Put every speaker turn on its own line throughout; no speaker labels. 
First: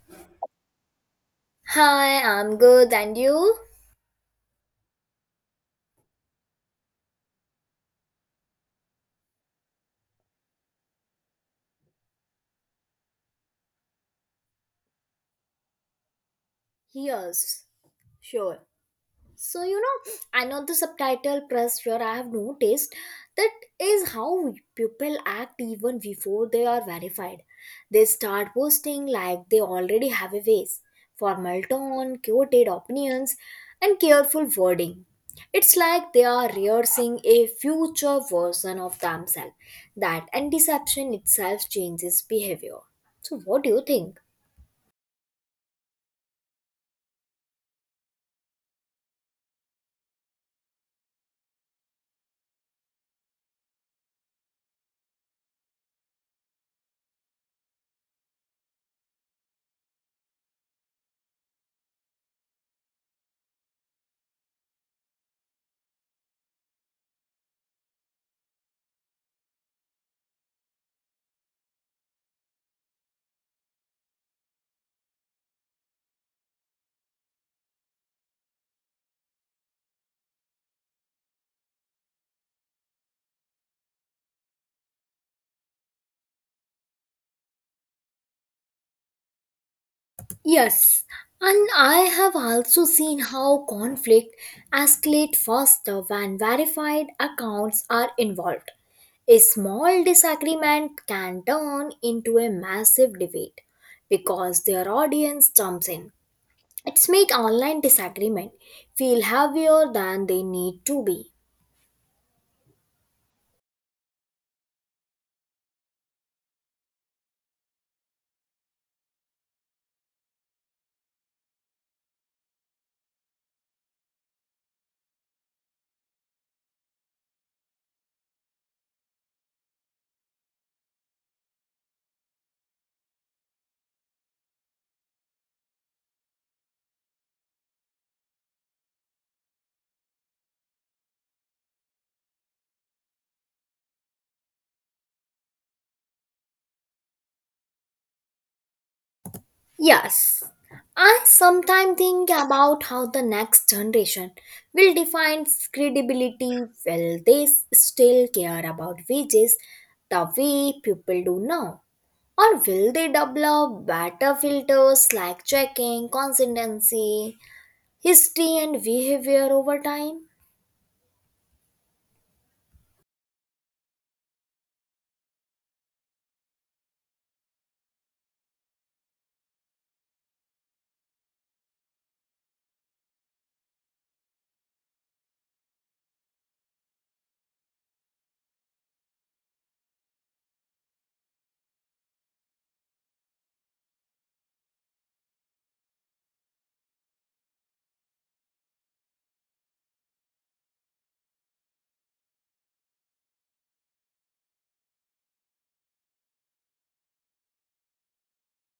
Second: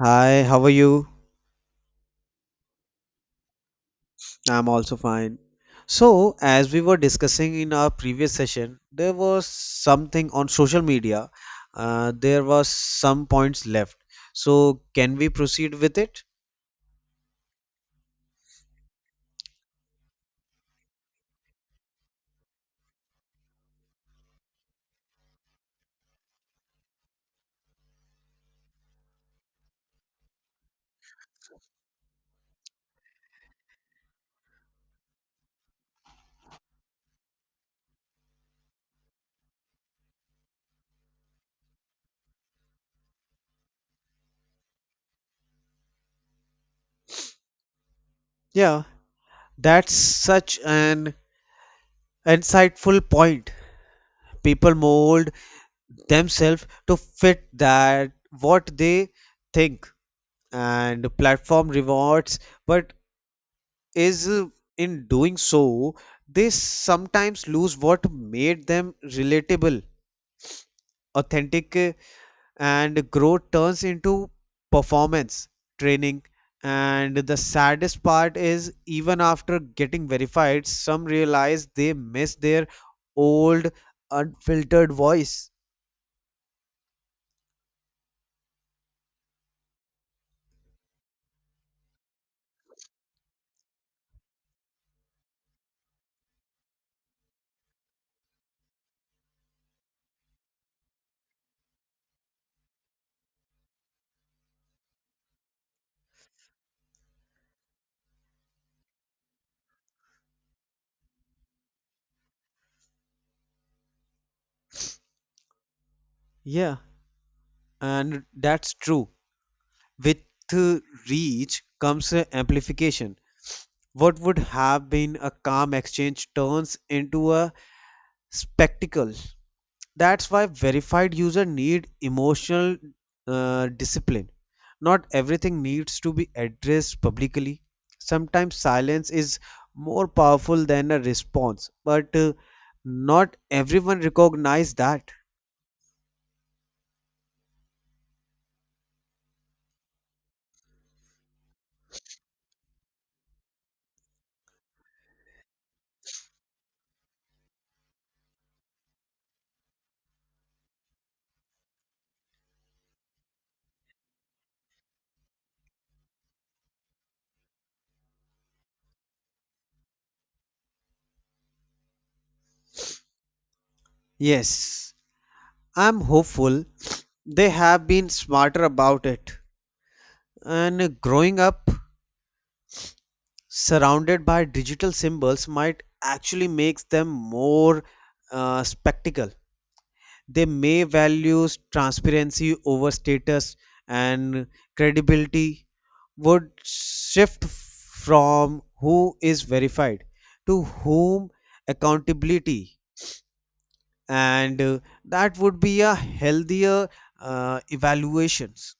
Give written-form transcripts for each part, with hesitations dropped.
Hi, how are you?
Hi, I'm good, and you?
I'm also fine. So, as we were discussing in our previous session, there was something on social media. There was some points left. So, can we proceed with it?
Yes, sure. So, you know, I know the subtitle press here I have noticed that is how people act even before they are verified. They start posting like they already have a face, formal tone, quoted opinions, and careful wording. It's like they are rehearsing a future version of themselves. That and deception itself changes behavior. So, what do you think?
Yeah, that's such an insightful point. People mold themselves to fit that what they think, and platform rewards, but is in doing so they sometimes lose what made them relatable authentic and growth turns into performance training. And the saddest part is, even after getting verified, some realize they miss their old unfiltered voice.
Yes, and I have also seen how conflict escalate faster when verified accounts are involved. A small disagreement can turn into a massive debate because their audience jumps in. It's make online disagreement feel heavier than they need to be.
Yeah, and that's true. With uh, reach comes amplification. What would have been a calm exchange turns into a spectacle. That's why verified user need emotional discipline. Not everything needs to be addressed publicly. Sometimes silence is more powerful than a response, but not everyone recognize that.
Yes, I sometimes think about how the next generation will define credibility. Will they still care about wages the way people do now? Or will they develop better filters like checking, consistency, history, and behavior over time?
Yes, I'm hopeful they have been smarter about it, and growing up surrounded by digital symbols might actually makes them more spectacle. They may values transparency over status, and credibility would shift from who is verified to whom accountability. And that would be a healthier evaluations.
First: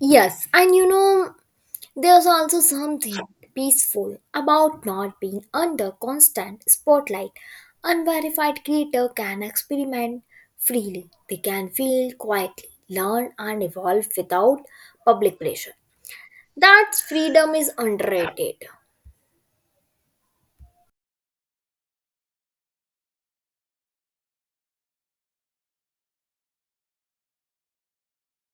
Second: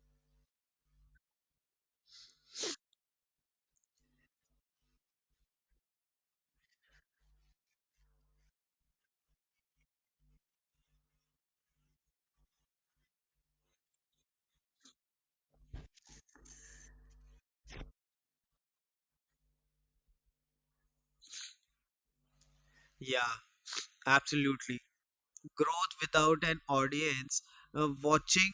Yes, and you know, there's also something peaceful about not being under constant spotlight. Unverified creator can experiment freely. They can feel quietly, learn and evolve without public pressure. That freedom is underrated.
Yeah, absolutely. Growth without an audience watching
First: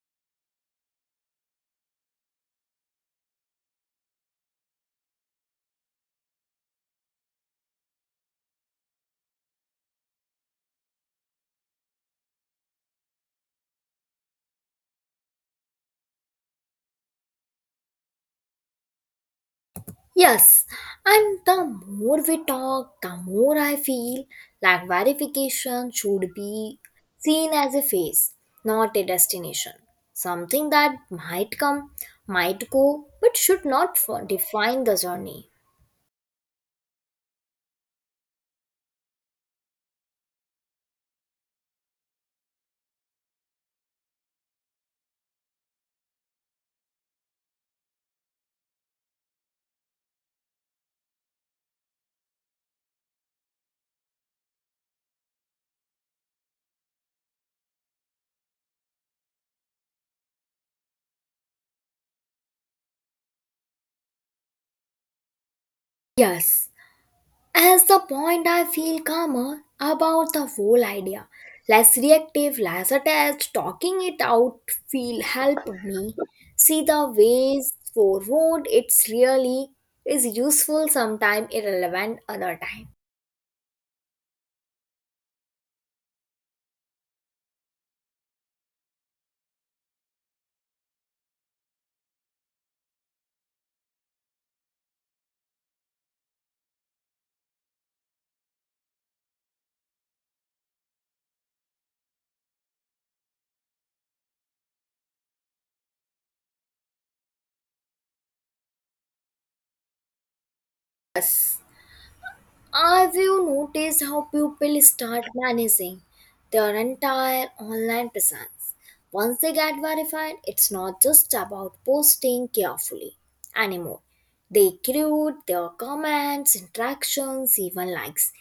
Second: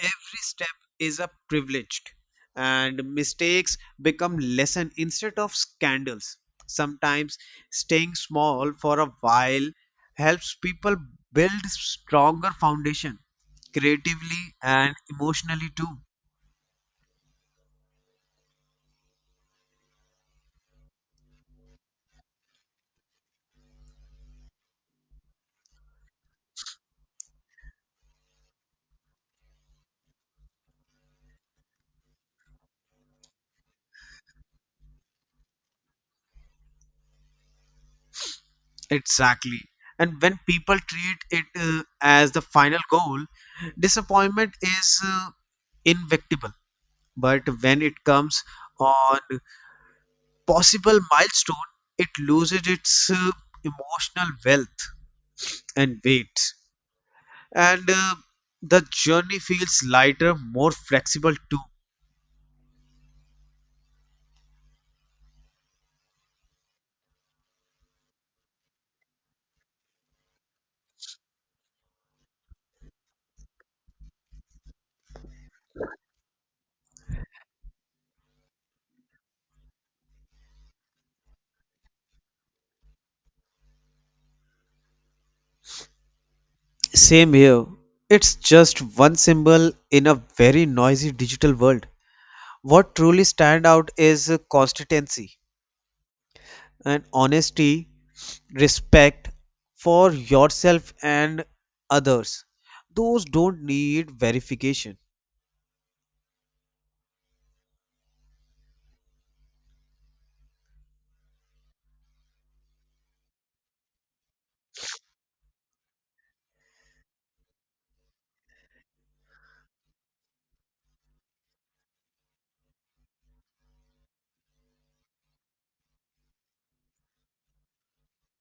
every step is a privileged, and mistakes become lesson instead of scandals. Sometimes staying small for a while helps people build stronger foundation creatively and emotionally too.
Yes, and the more we talk, the more I feel like verification should be seen as a phase, not a destination. Something that might come, might go, but should not define the journey.
Exactly. And when people treat it as the final goal, disappointment is inevitable. But when it comes on possible milestone, it loses its emotional wealth and weight. And the journey feels lighter, more flexible too.
Yes, as the point, I feel calmer about the whole idea. Less reactive, less attached, talking it out feel help me see the ways forward. It's really is useful, sometimes irrelevant, other time.
Same here. It's just one symbol in a very noisy digital world. What truly stand out is consistency and honesty, respect for yourself and others. Those don't need verification.
Yes. Have you noticed how people start managing their entire online presence? Once they get verified, it's not just about posting carefully anymore. They create their comments, interactions, even likes.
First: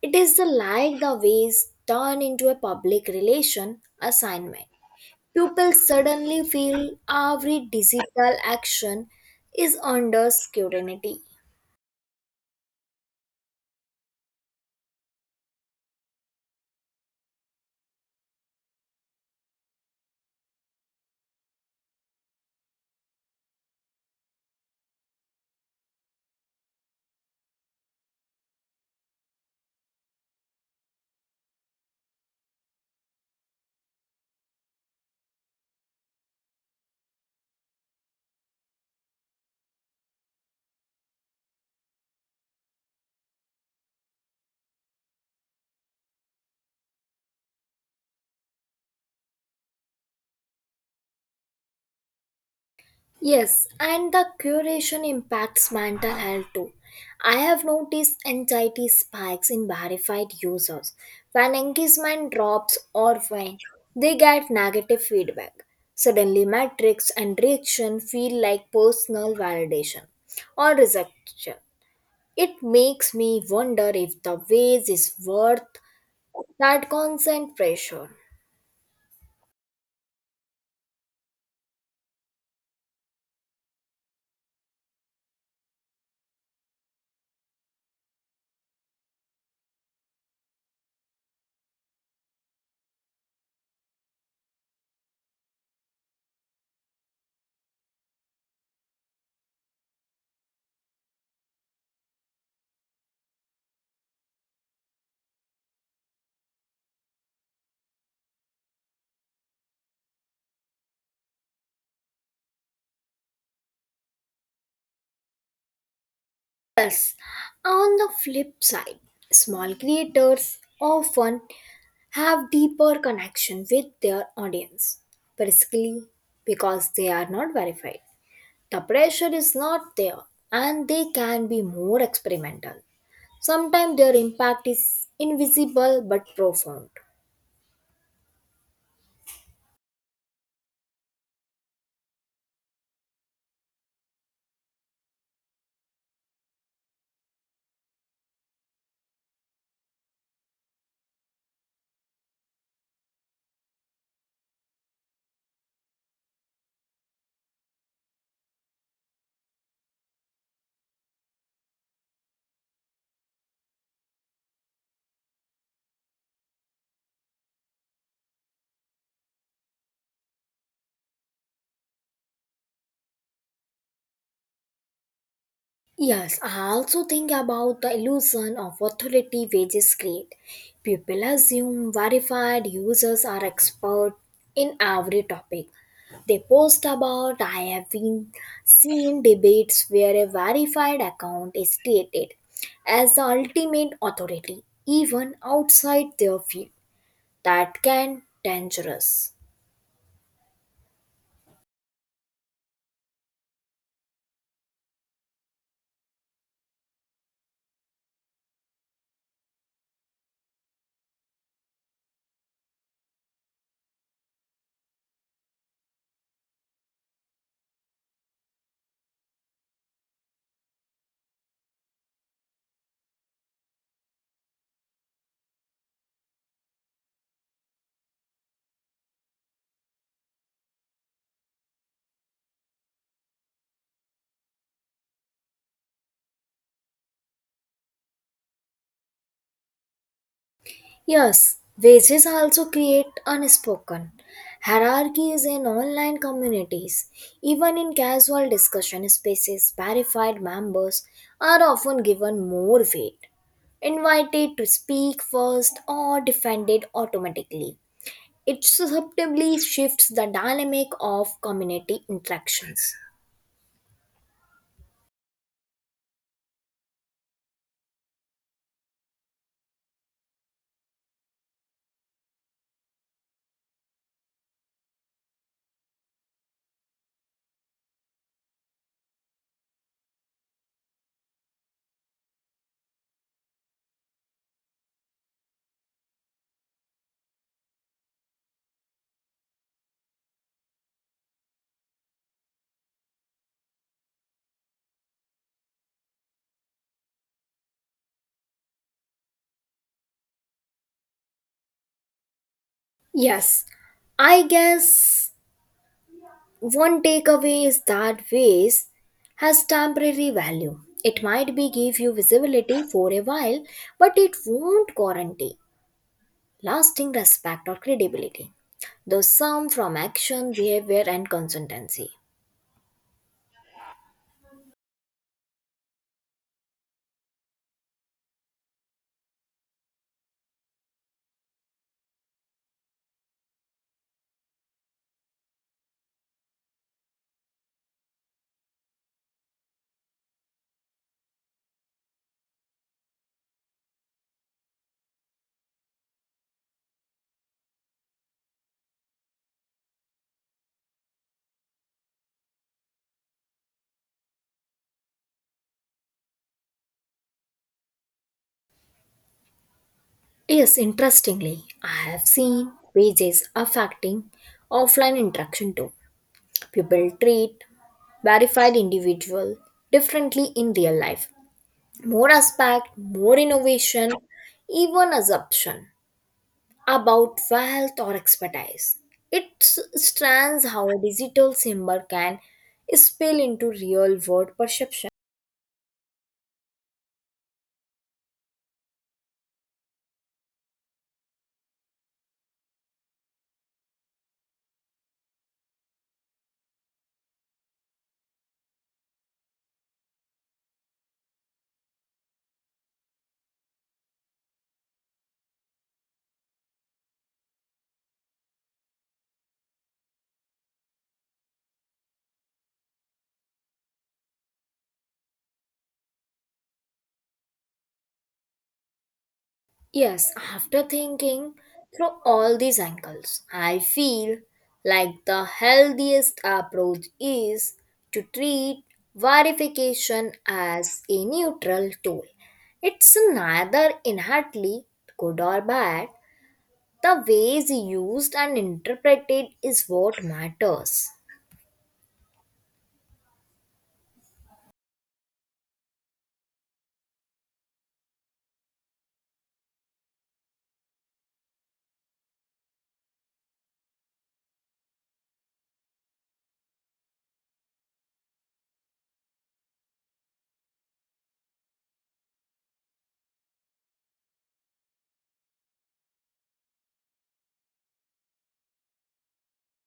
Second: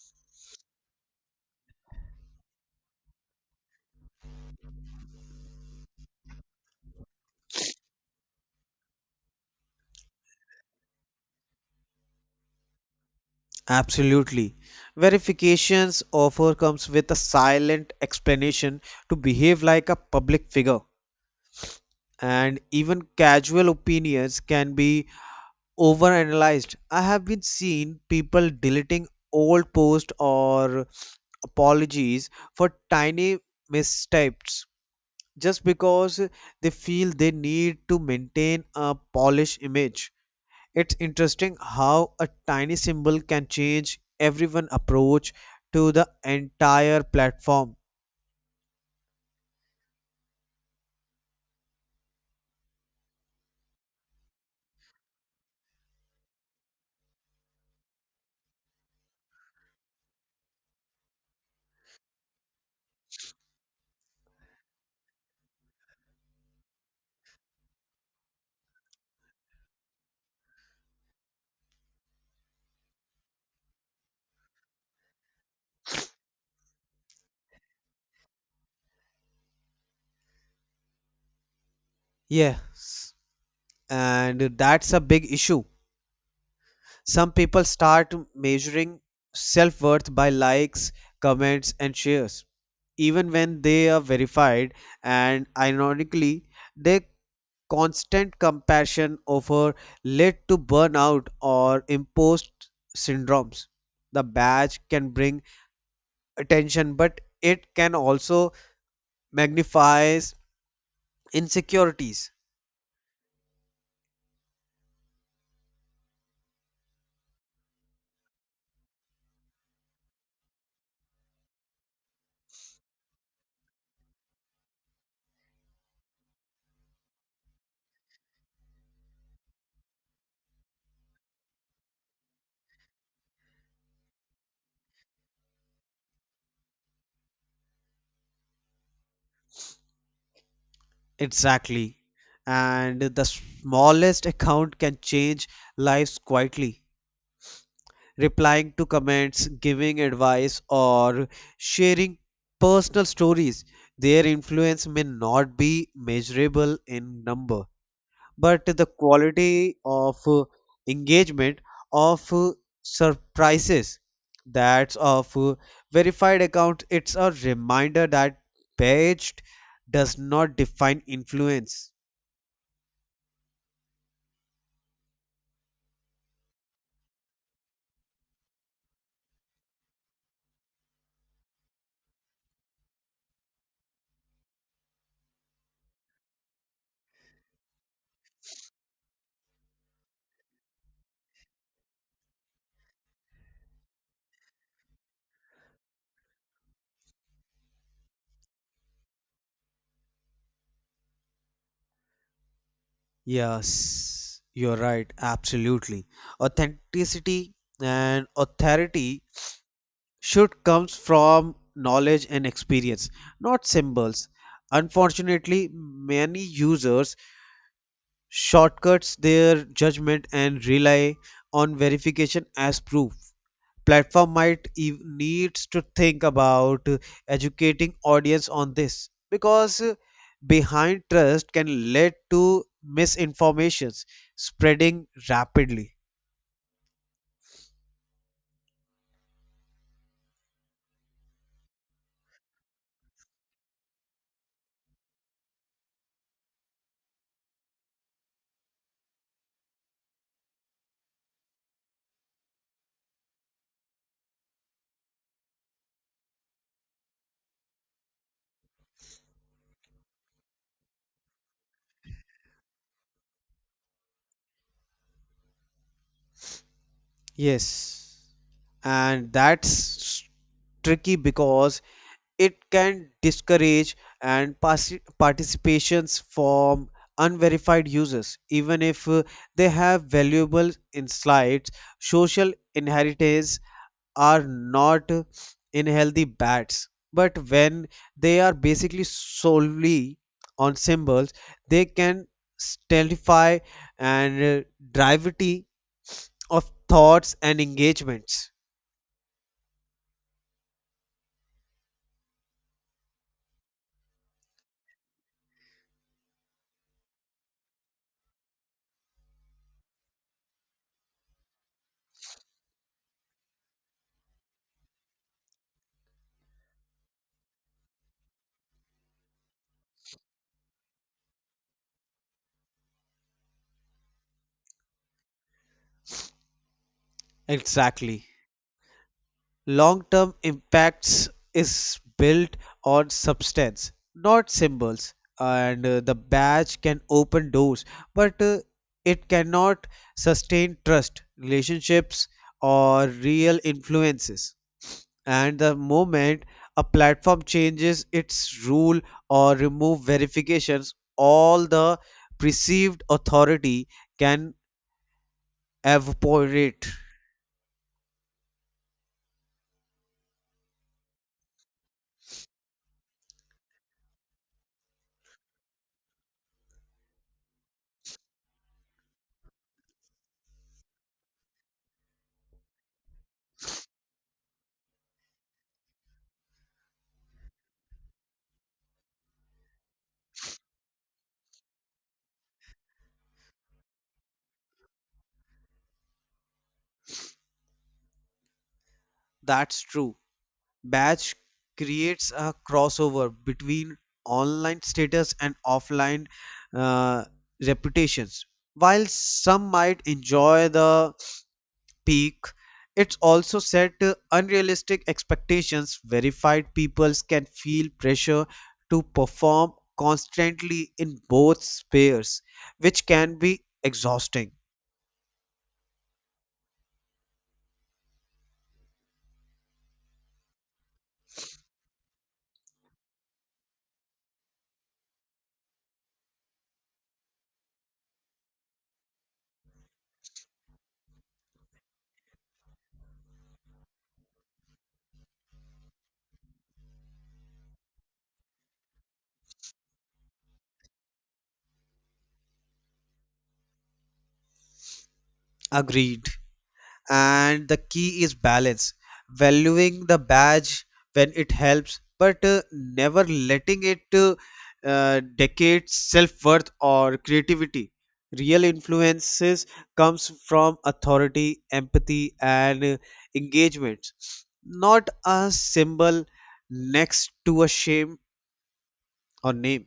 It is the like the ways turn into a public relation assignment. People suddenly feel every digital action is under scrutiny.
Absolutely. Verifications offer comes with a silent explanation to behave like a public figure, and even casual opinions can be overanalyzed. I have been seen people deleting old posts or apologies for tiny mistypes just because they feel they need to maintain a polished image. It's interesting how a tiny symbol can change everyone approach to the entire platform.
Yes, and the curation impacts mental health too. I have noticed anxiety spikes in verified users when engagement drops or when they get negative feedback. Suddenly, metrics and reaction feel like personal validation or rejection. It makes me wonder if the wage is worth that constant pressure.
Yes, and that's a big issue. Some people start measuring self-worth by likes, comments and shares even when they are verified, and ironically their constant compassion over led to burnout or imposed syndromes. The badge can bring attention, but it can also magnifies insecurities.
Yes, on the flip side, small creators often have deeper connection with their audience, basically because they are not verified. The pressure is not there and they can be more experimental. Sometimes their impact is invisible but profound.
Exactly. And the smallest account can change lives quietly, replying to comments, giving advice or sharing personal stories. Their influence may not be measurable in number, but the quality of engagement of surprises that's of verified account. It's a reminder that page does not define influence.
Yes, I also think about the illusion of authority wages create. People assume verified users are expert in every topic. They post about I have been seen debates where a verified account is created as the ultimate authority, even outside their field. That can dangerous.
Yes, you're right, absolutely. Authenticity and authority should comes from knowledge and experience, not symbols. Unfortunately, many users shortcuts their judgment and rely on verification as proof. Platform might needs to think about educating audience on this, because behind trust can lead to misinformations spreading rapidly.
Yes, wages also create unspoken hierarchies in online communities. Even in casual discussion spaces, verified members are often given more weight, invited to speak first, or defended automatically. It subtly shifts the dynamic of community interactions.
Yes, and that's tricky, because it can discourage and participations from unverified users, even if they have valuable insights. Social inheritance are not in healthy bats, but when they are basically solely on symbols, they can stultify and gravity of thoughts and engagements.
Yes, I guess one takeaway is that waste has temporary value. It might be give you visibility for a while, but it won't guarantee lasting respect or credibility. The sum from action, behavior, and consistency.
Exactly. Long term impacts is built on substance, not symbols. And the badge can open doors, but it cannot sustain trust, relationships, or real influences. And the moment a platform changes its rule or remove verifications, all the perceived authority can evaporate.
Yes, interestingly, I have seen wages affecting offline interaction too. People treat verified individual differently in real life. More aspect, more innovation, even assumption about wealth or expertise. It strands how a digital symbol can spill into real world perception.
That's true. Batch creates a crossover between online status and offline uh, reputations. While some might enjoy the peak, it's also set unrealistic expectations. Verified peoples can feel pressure to perform constantly in both spheres, which can be exhausting.
Yes, after thinking through all these angles, I feel like the healthiest approach is to treat verification as a neutral tool. It's neither inherently good or bad. The ways used and interpreted is what matters.
Agreed. And the key is balance, valuing the badge when it helps, but never letting it decade self-worth or creativity. Real influences comes from authority empathy and engagement, not a symbol next to a shame or name.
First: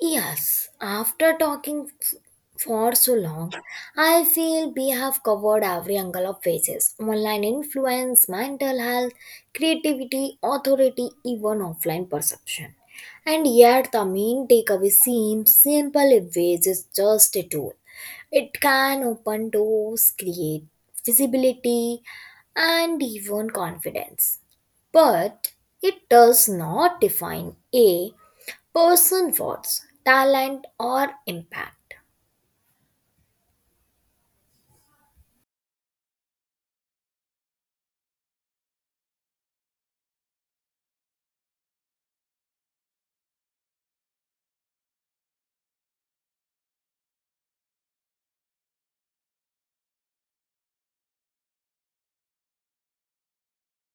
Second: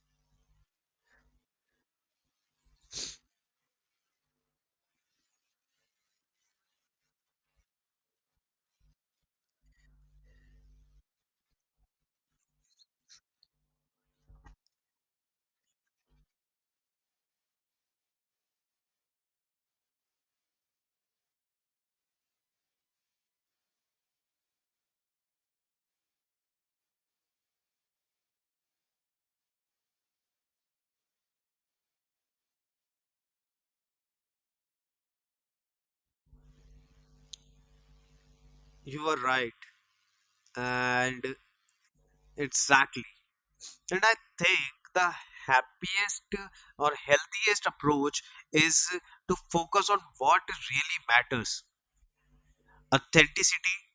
Yes, after talking for so long, I feel we have covered every angle of faces online influence, mental health, creativity, authority, even offline perception. And yet, the main takeaway seems simple if ways is just a tool. It can open doors, create visibility, and even confidence but it does not define a person what's talent or impact.
You are right, and exactly. And I think the happiest or healthiest approach is to focus on what really matters: authenticity,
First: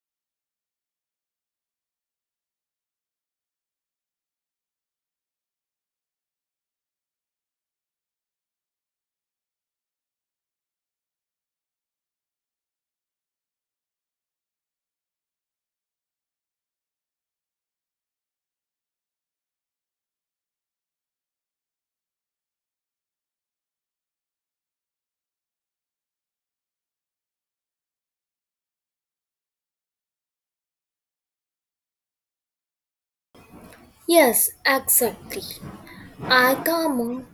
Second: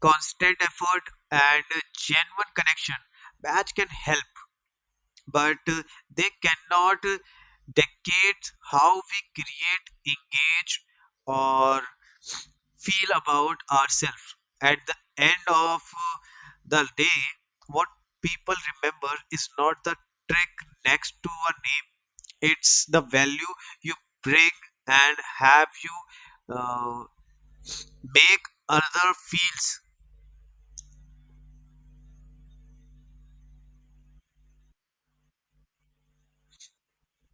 constant effort, and genuine connection. That can help, but they cannot dictate how we create, engage, or feel about ourselves. At the end of the day, what people remember is not the trick next to a name, it's the value you bring and have you make other feels.
Yes, exactly, I come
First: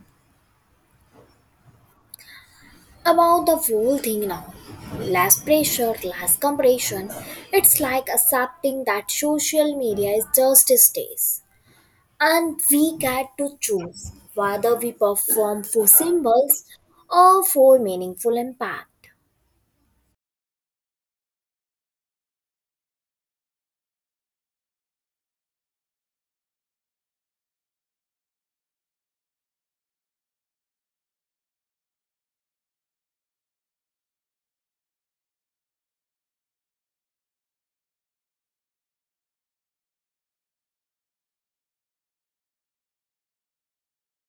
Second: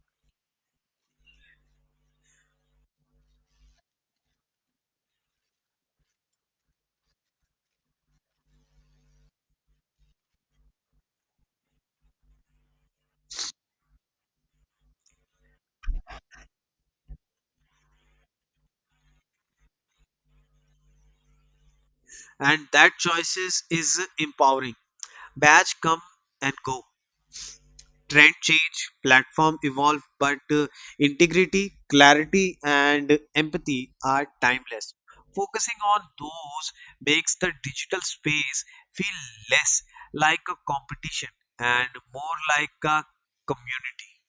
about the whole thing now, less pressure, less comparison. It's like accepting that social media is just a stage and we get to choose whether we perform for symbols or for meaningful impact.
And that choices is empowering. Badge come and go. Trend change, platform evolve, but integrity, clarity, and empathy are timeless. Focusing on those makes the digital space feel less like a competition and more like a community.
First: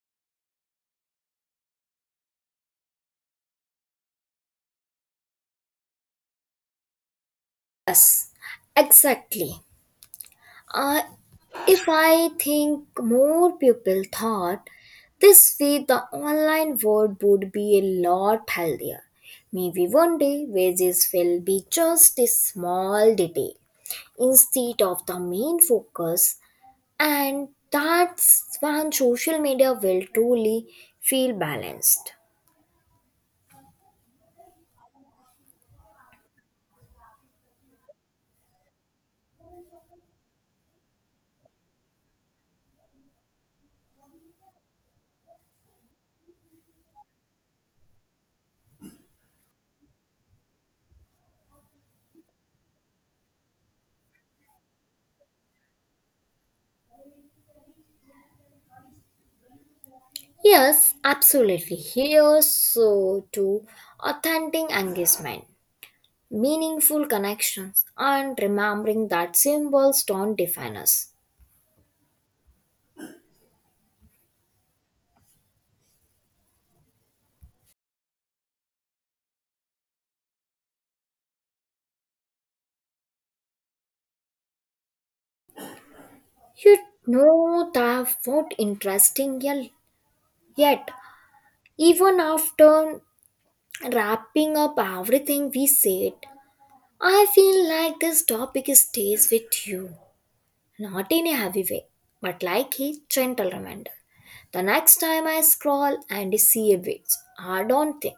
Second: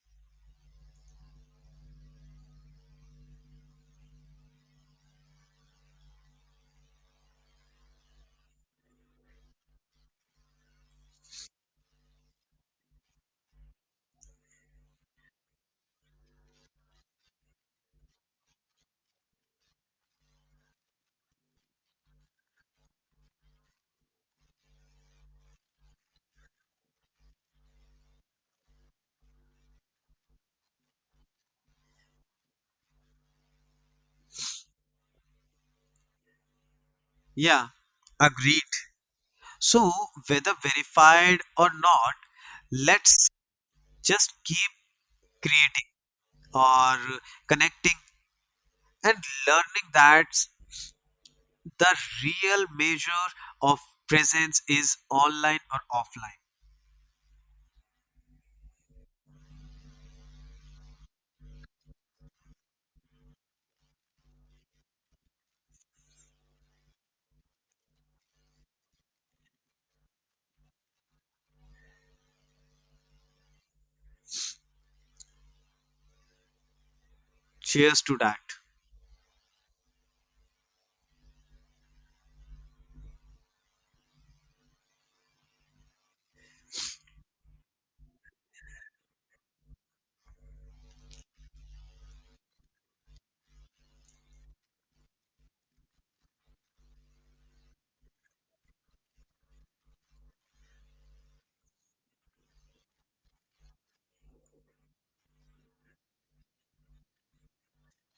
Exactly. uh, If I think more people thought this way, the online world would be a lot healthier. Maybe one day wages will be just a small detail instead of the main focus, and that's when social media will truly feel balanced.
Yeah, agreed. So, whether verified or not, let's just keep creating or connecting and learning that the real measure of presence is online or offline.
Yes, absolutely. Here's so to authentic engagement, meaningful connections, and remembering that symbols don't define us.
Cheers to that.
You know that what interesting yet even after wrapping up everything we said, I feel like this topic stays with you, not in a heavy way, but like a gentle reminder. The next time I scroll and see a witch, I don't think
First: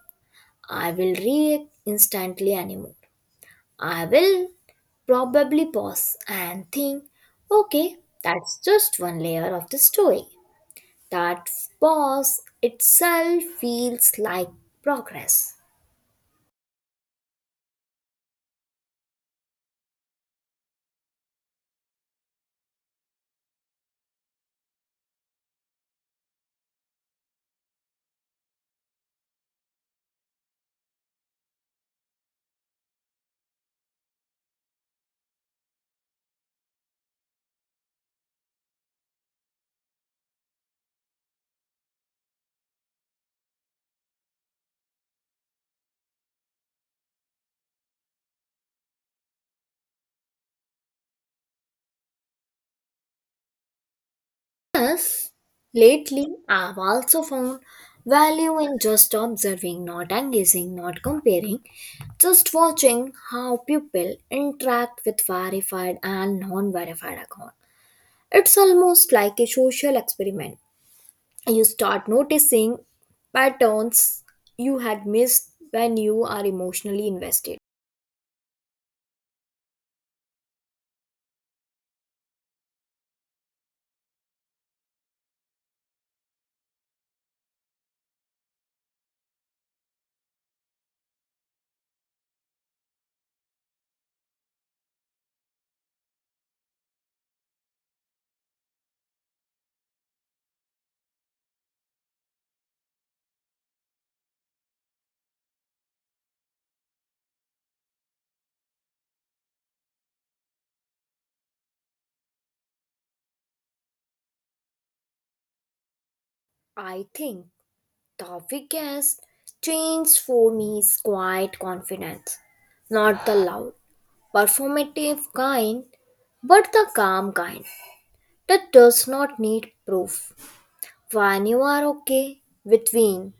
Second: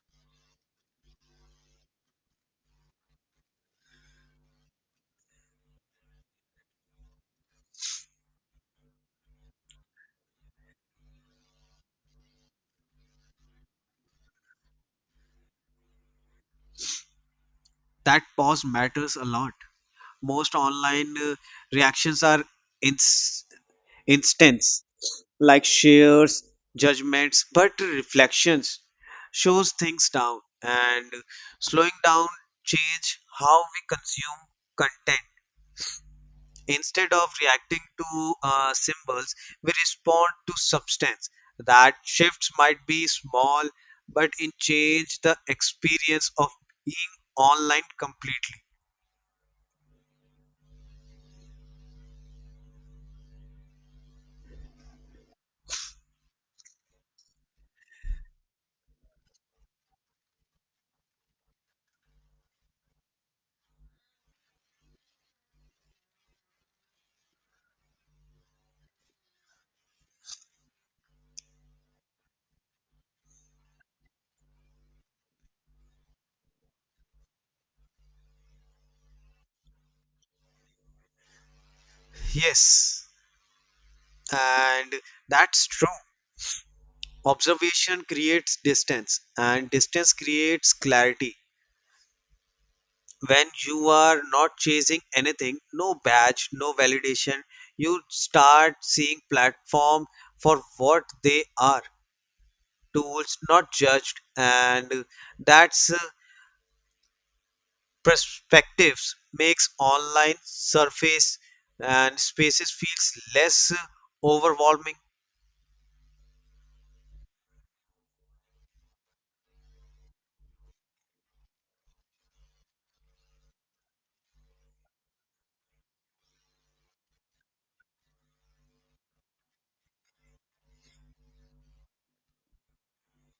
I will react instantly anymore. I will probably pause and think, okay, that's just one layer of the story. That pause itself feels like progress.
That pause matters a lot. Most online reactions are ins- instance, like shares, judgments, but reflections shows things down, and slowing down change how we consume content. Instead of reacting to symbols, we respond to substance. That shifts might be small, but it change the experience of being online completely.
Yes, lately I've also found value in just observing, not engaging, not comparing, just watching how people interact with verified and non verified accounts. It's almost like a social experiment. You start noticing patterns you had missed when you are emotionally invested.
Yes, and that's true. Observation creates distance, and distance creates clarity. When you are not chasing anything, no badge, no validation, you start seeing platform for what they are: tools, not judged. And that's perspectives makes online surface and spaces feels less overwhelming.
I think the biggest change for me is quiet confidence, not the loud, performative kind, but the calm kind that does not need proof. When you are okay with being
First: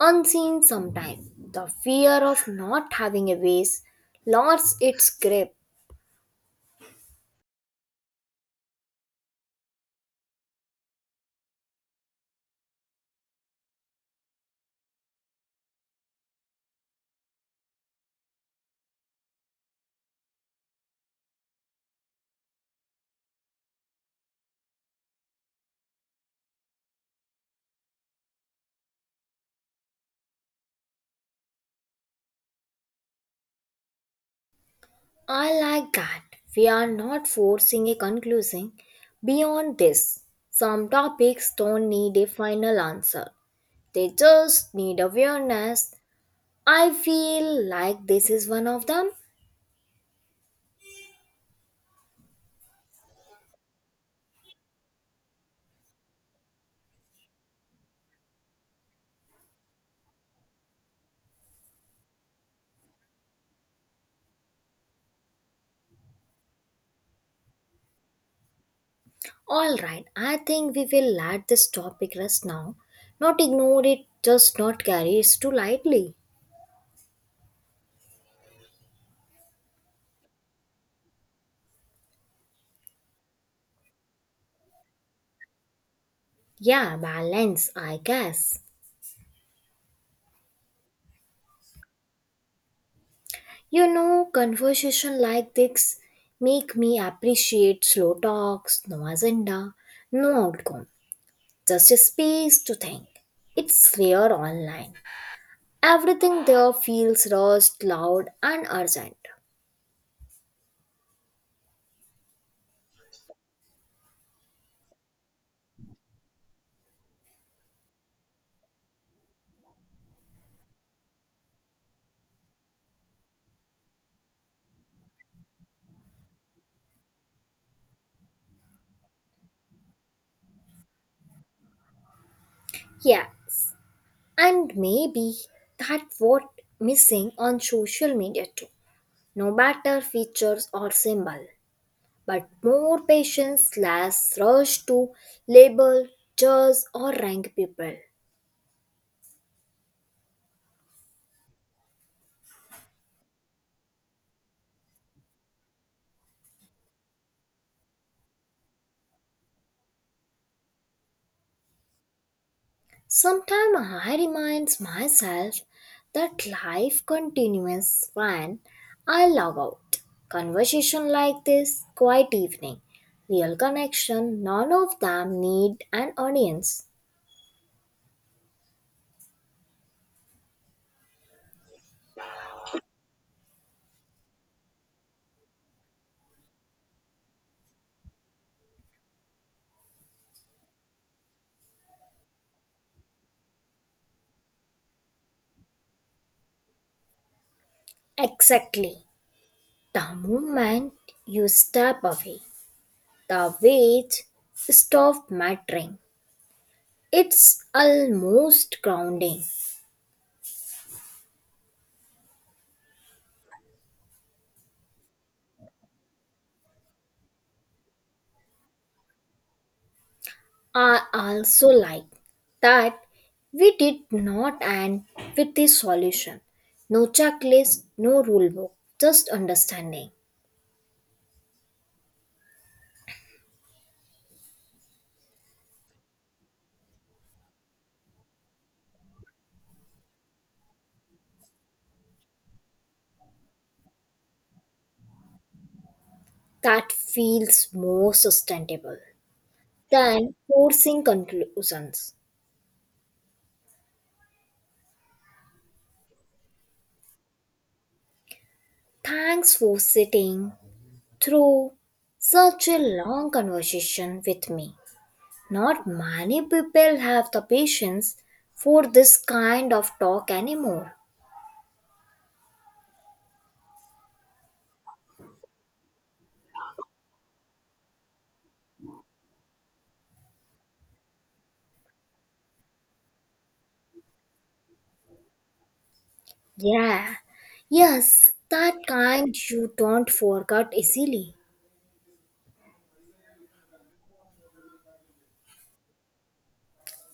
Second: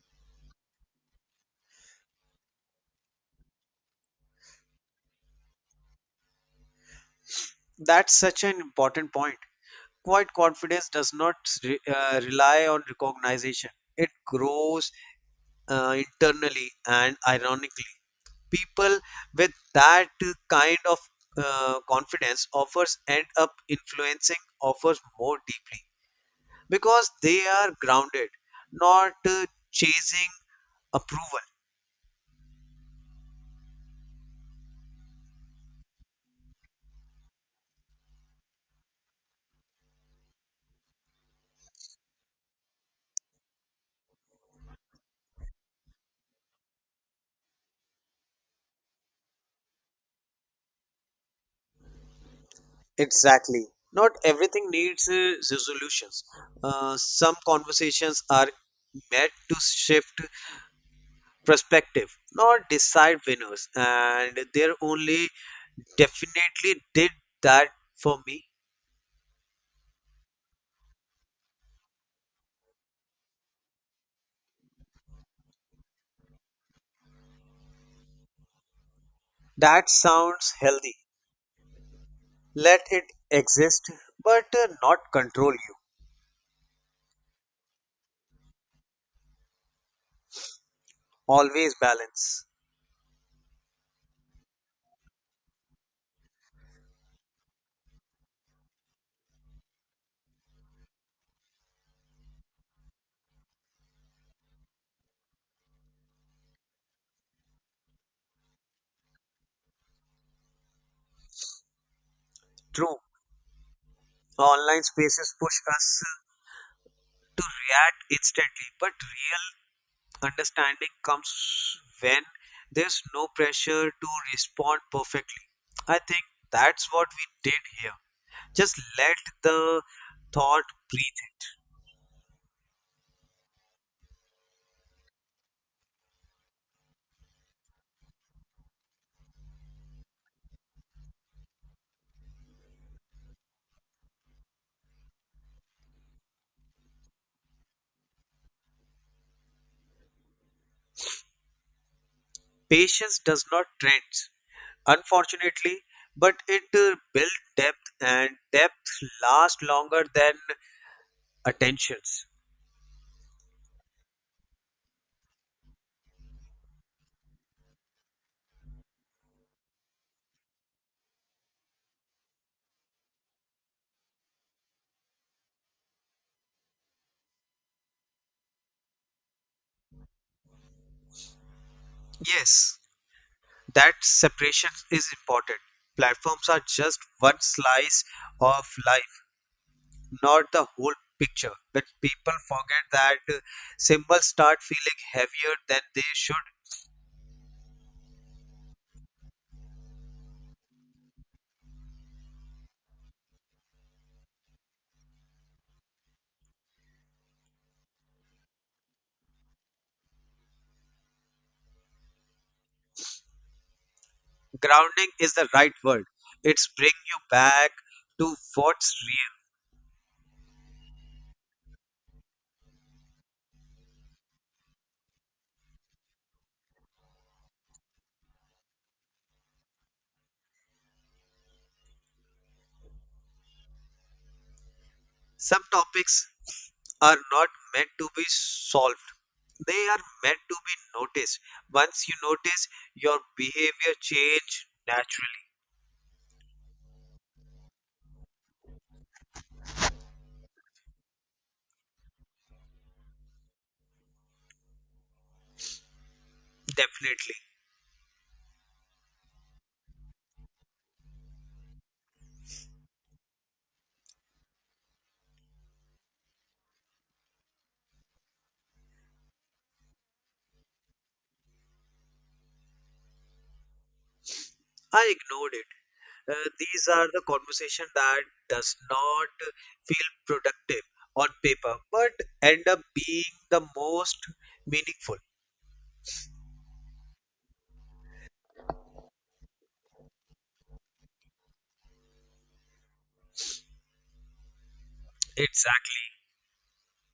unseen sometimes, the fear of not having a voice lost its grip.
That's such an important point. Quiet confidence does not rely on recognition. It grows internally, and ironically people with that kind of confidence offers end up influencing offers more deeply because they are grounded, not chasing approval.
I like that we are not forcing a conclusion beyond this. Some topics don't need a final answer, they just need awareness. I feel like this is one of them.
Exactly. Not everything needs resolutions. Some conversations are meant to shift perspective, not decide winners, and they're only definitely did that for me.
Alright, I think we will let this topic rest now. Not ignore it, just not carry it too lightly.
That sounds healthy. Let it exist, but not control you.
Yeah, balance, I guess.
Always balance.
You know, conversation like this make me appreciate slow talks, no agenda, no outcome, just a space to think. It's rare online. Everything there feels rushed, loud, and urgent.
True. Online spaces push us to react instantly. But real understanding comes when there's no pressure to respond perfectly. I think that's what we did here. Just let the thought breathe.
Yes, and maybe that's what missing on social media too. No better features or symbol, but more patience, less rush to label, judge, or rank people.
Patience does not trend, unfortunately, but it builds depth, and depth lasts longer than attentions.
Sometimes I remind myself that life continues when I log out. Conversation like this, quiet evening, real connection, none of them need an audience.
Yes, that separation is important. Platforms are just one slice of life, not the whole picture. But people forget that symbols start feeling heavier than they should.
Exactly. The moment you step away, the weight stops mattering. It's almost grounding.
Grounding is the right word. It's bring you back to what's real.
I also like that we did not end with a solution. No checklist, no rule book, just understanding.
Some topics are not meant to be solved. They are meant to be noticed. Once you notice, your behavior change naturally.
That feels more sustainable than forcing conclusions.
Definitely.
Thanks for sitting through such a long conversation with me. Not many people have the patience for this kind of talk anymore.
I ignored it. These are the conversation that does not feel productive on paper, but end up being the most meaningful.
Yeah, yes, that kind you don't forget easily.
Exactly.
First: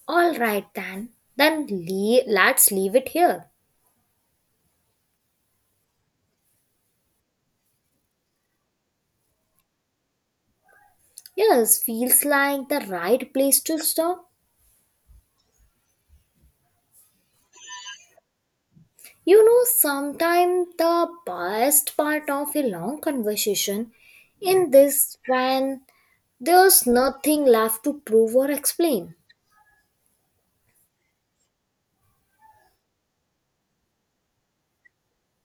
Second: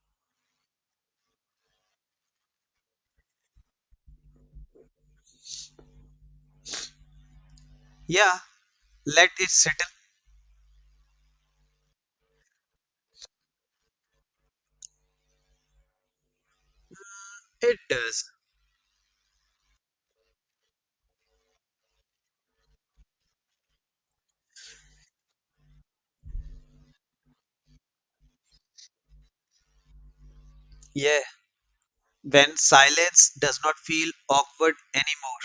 All right then let's leave it here.
Yeah, let it settle.
Yes, feels like the right place to stop.
It does.
You know, sometimes the best part of a long conversation in this when there's nothing left to prove or explain.
Yeah, when silence does not feel awkward anymore.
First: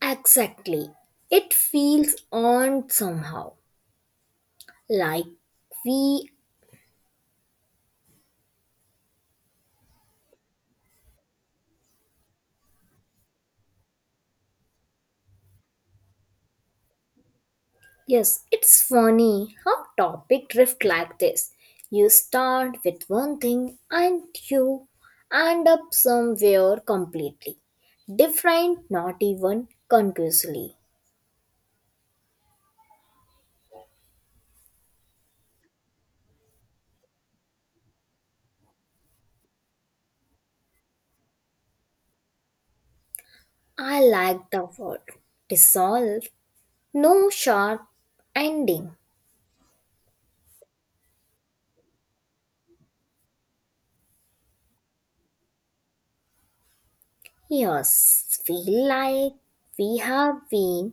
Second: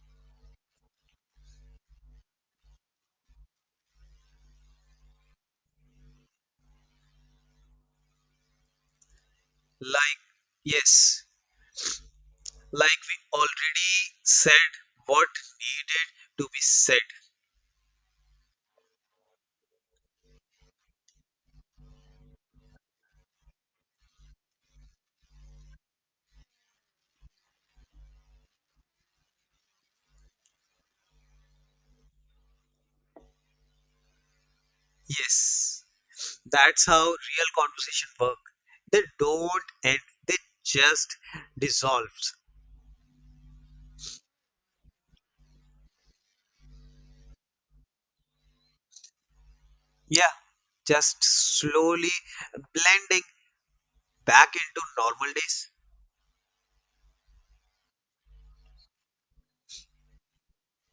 Exactly, it feels on somehow, like we...
Like, yes, like we already said what needed to be said.
Yes, it's funny how topic drift like this. You start with one thing and you end up somewhere completely different, not even conclusively.
Yes. That's how real conversation work. They don't end, they just dissolves.
I like the word dissolve, no sharp ending.
Yeah, just slowly blending back into normal days
Yes, feel like we have been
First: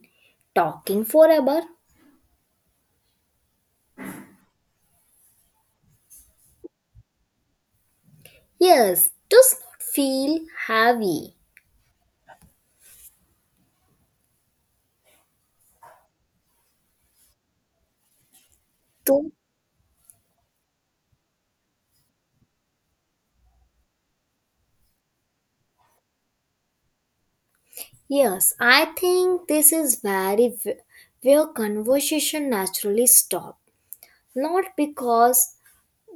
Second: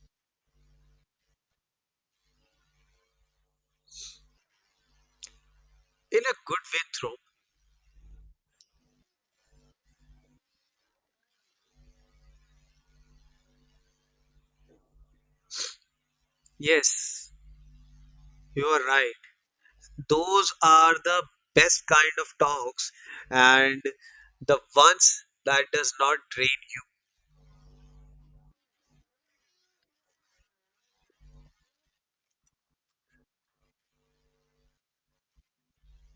talking forever.
in a good way through.
Yes, does not feel heavy.
Yes, you are right.
Though...
Those are the best kind of talks, and the ones that does not drain you.
Yes, I think this is very where conversation naturally stop. Not because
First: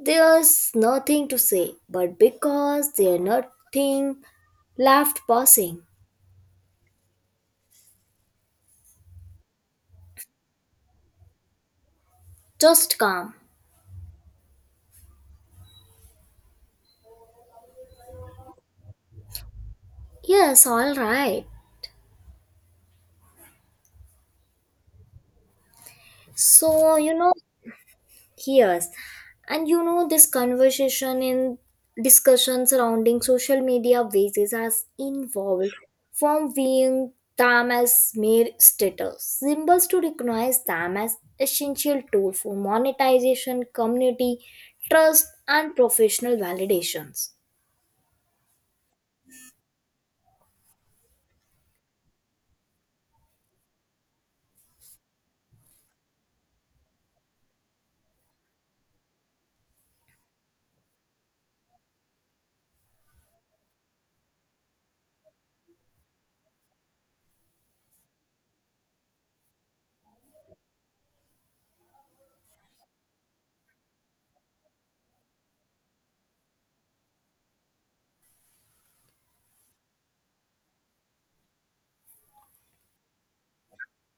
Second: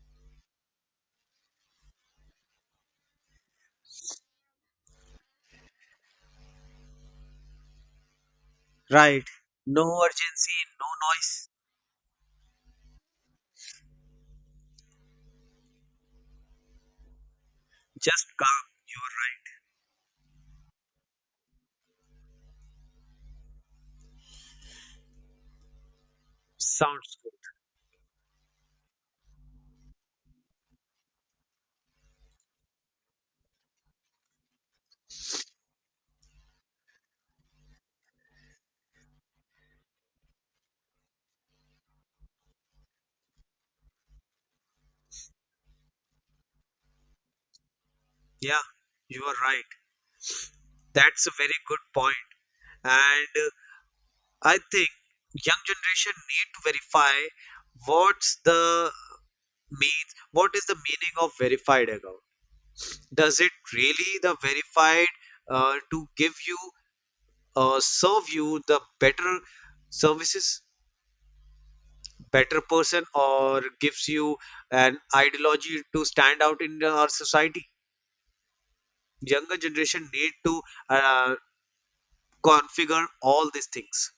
there's nothing to say, but because there's nothing left passing.
Right. No urgency, no noise,
Just calm.
just calm.
Yes, all right. So you
Sounds good.
know... Yes. And you know, this conversation in discussion surrounding social media bases has evolved from viewing them as mere status symbols to recognize them as essential tool for monetization, community, trust, and professional validations.
Yeah, you are right. That's a very good point. And I think young generation need to verify what's the means, what is the meaning of verified account. Does it really the verified to give you serve you the better services, better person, or gives you an ideology to stand out in our society? Younger generation need to uh, configure all these things.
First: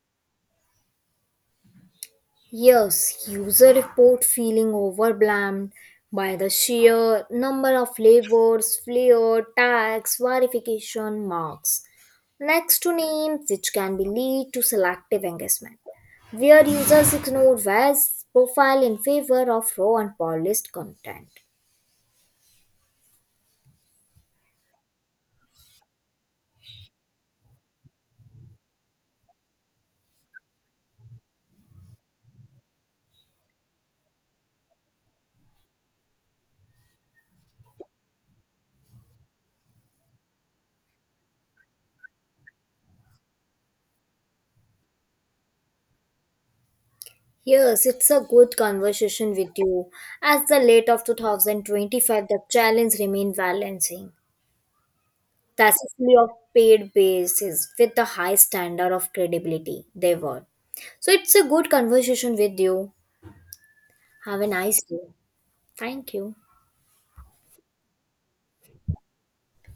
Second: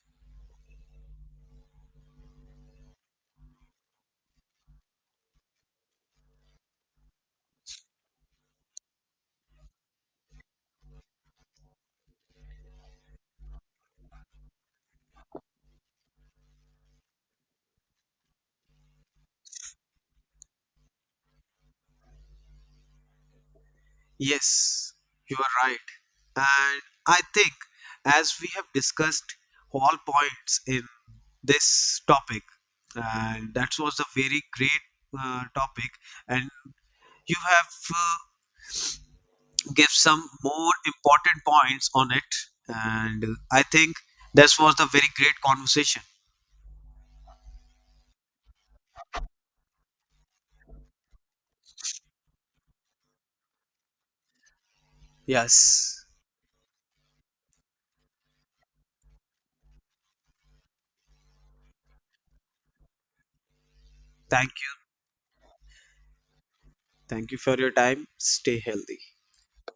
Yes, user report feeling overwhelmed by the sheer number of flavors, flair, tags, verification marks, next to names, which can be lead to selective engagement, where users ignore vast profile in favor of raw and polished content.
Yes, you are right. And I think, as we have discussed all points in this topic, and that was a very great topic, and you have uh, give some more important points on it, and I think this was a very great conversation.
Yes, it's a good conversation with you. As the late of 2025, the challenge remain balancing
Yes,
successfully of paid basis with the high standard of credibility they were. So it's a good conversation with you. Have a
thank
nice
you.
day. Thank you.
Thank you for your time. Stay healthy.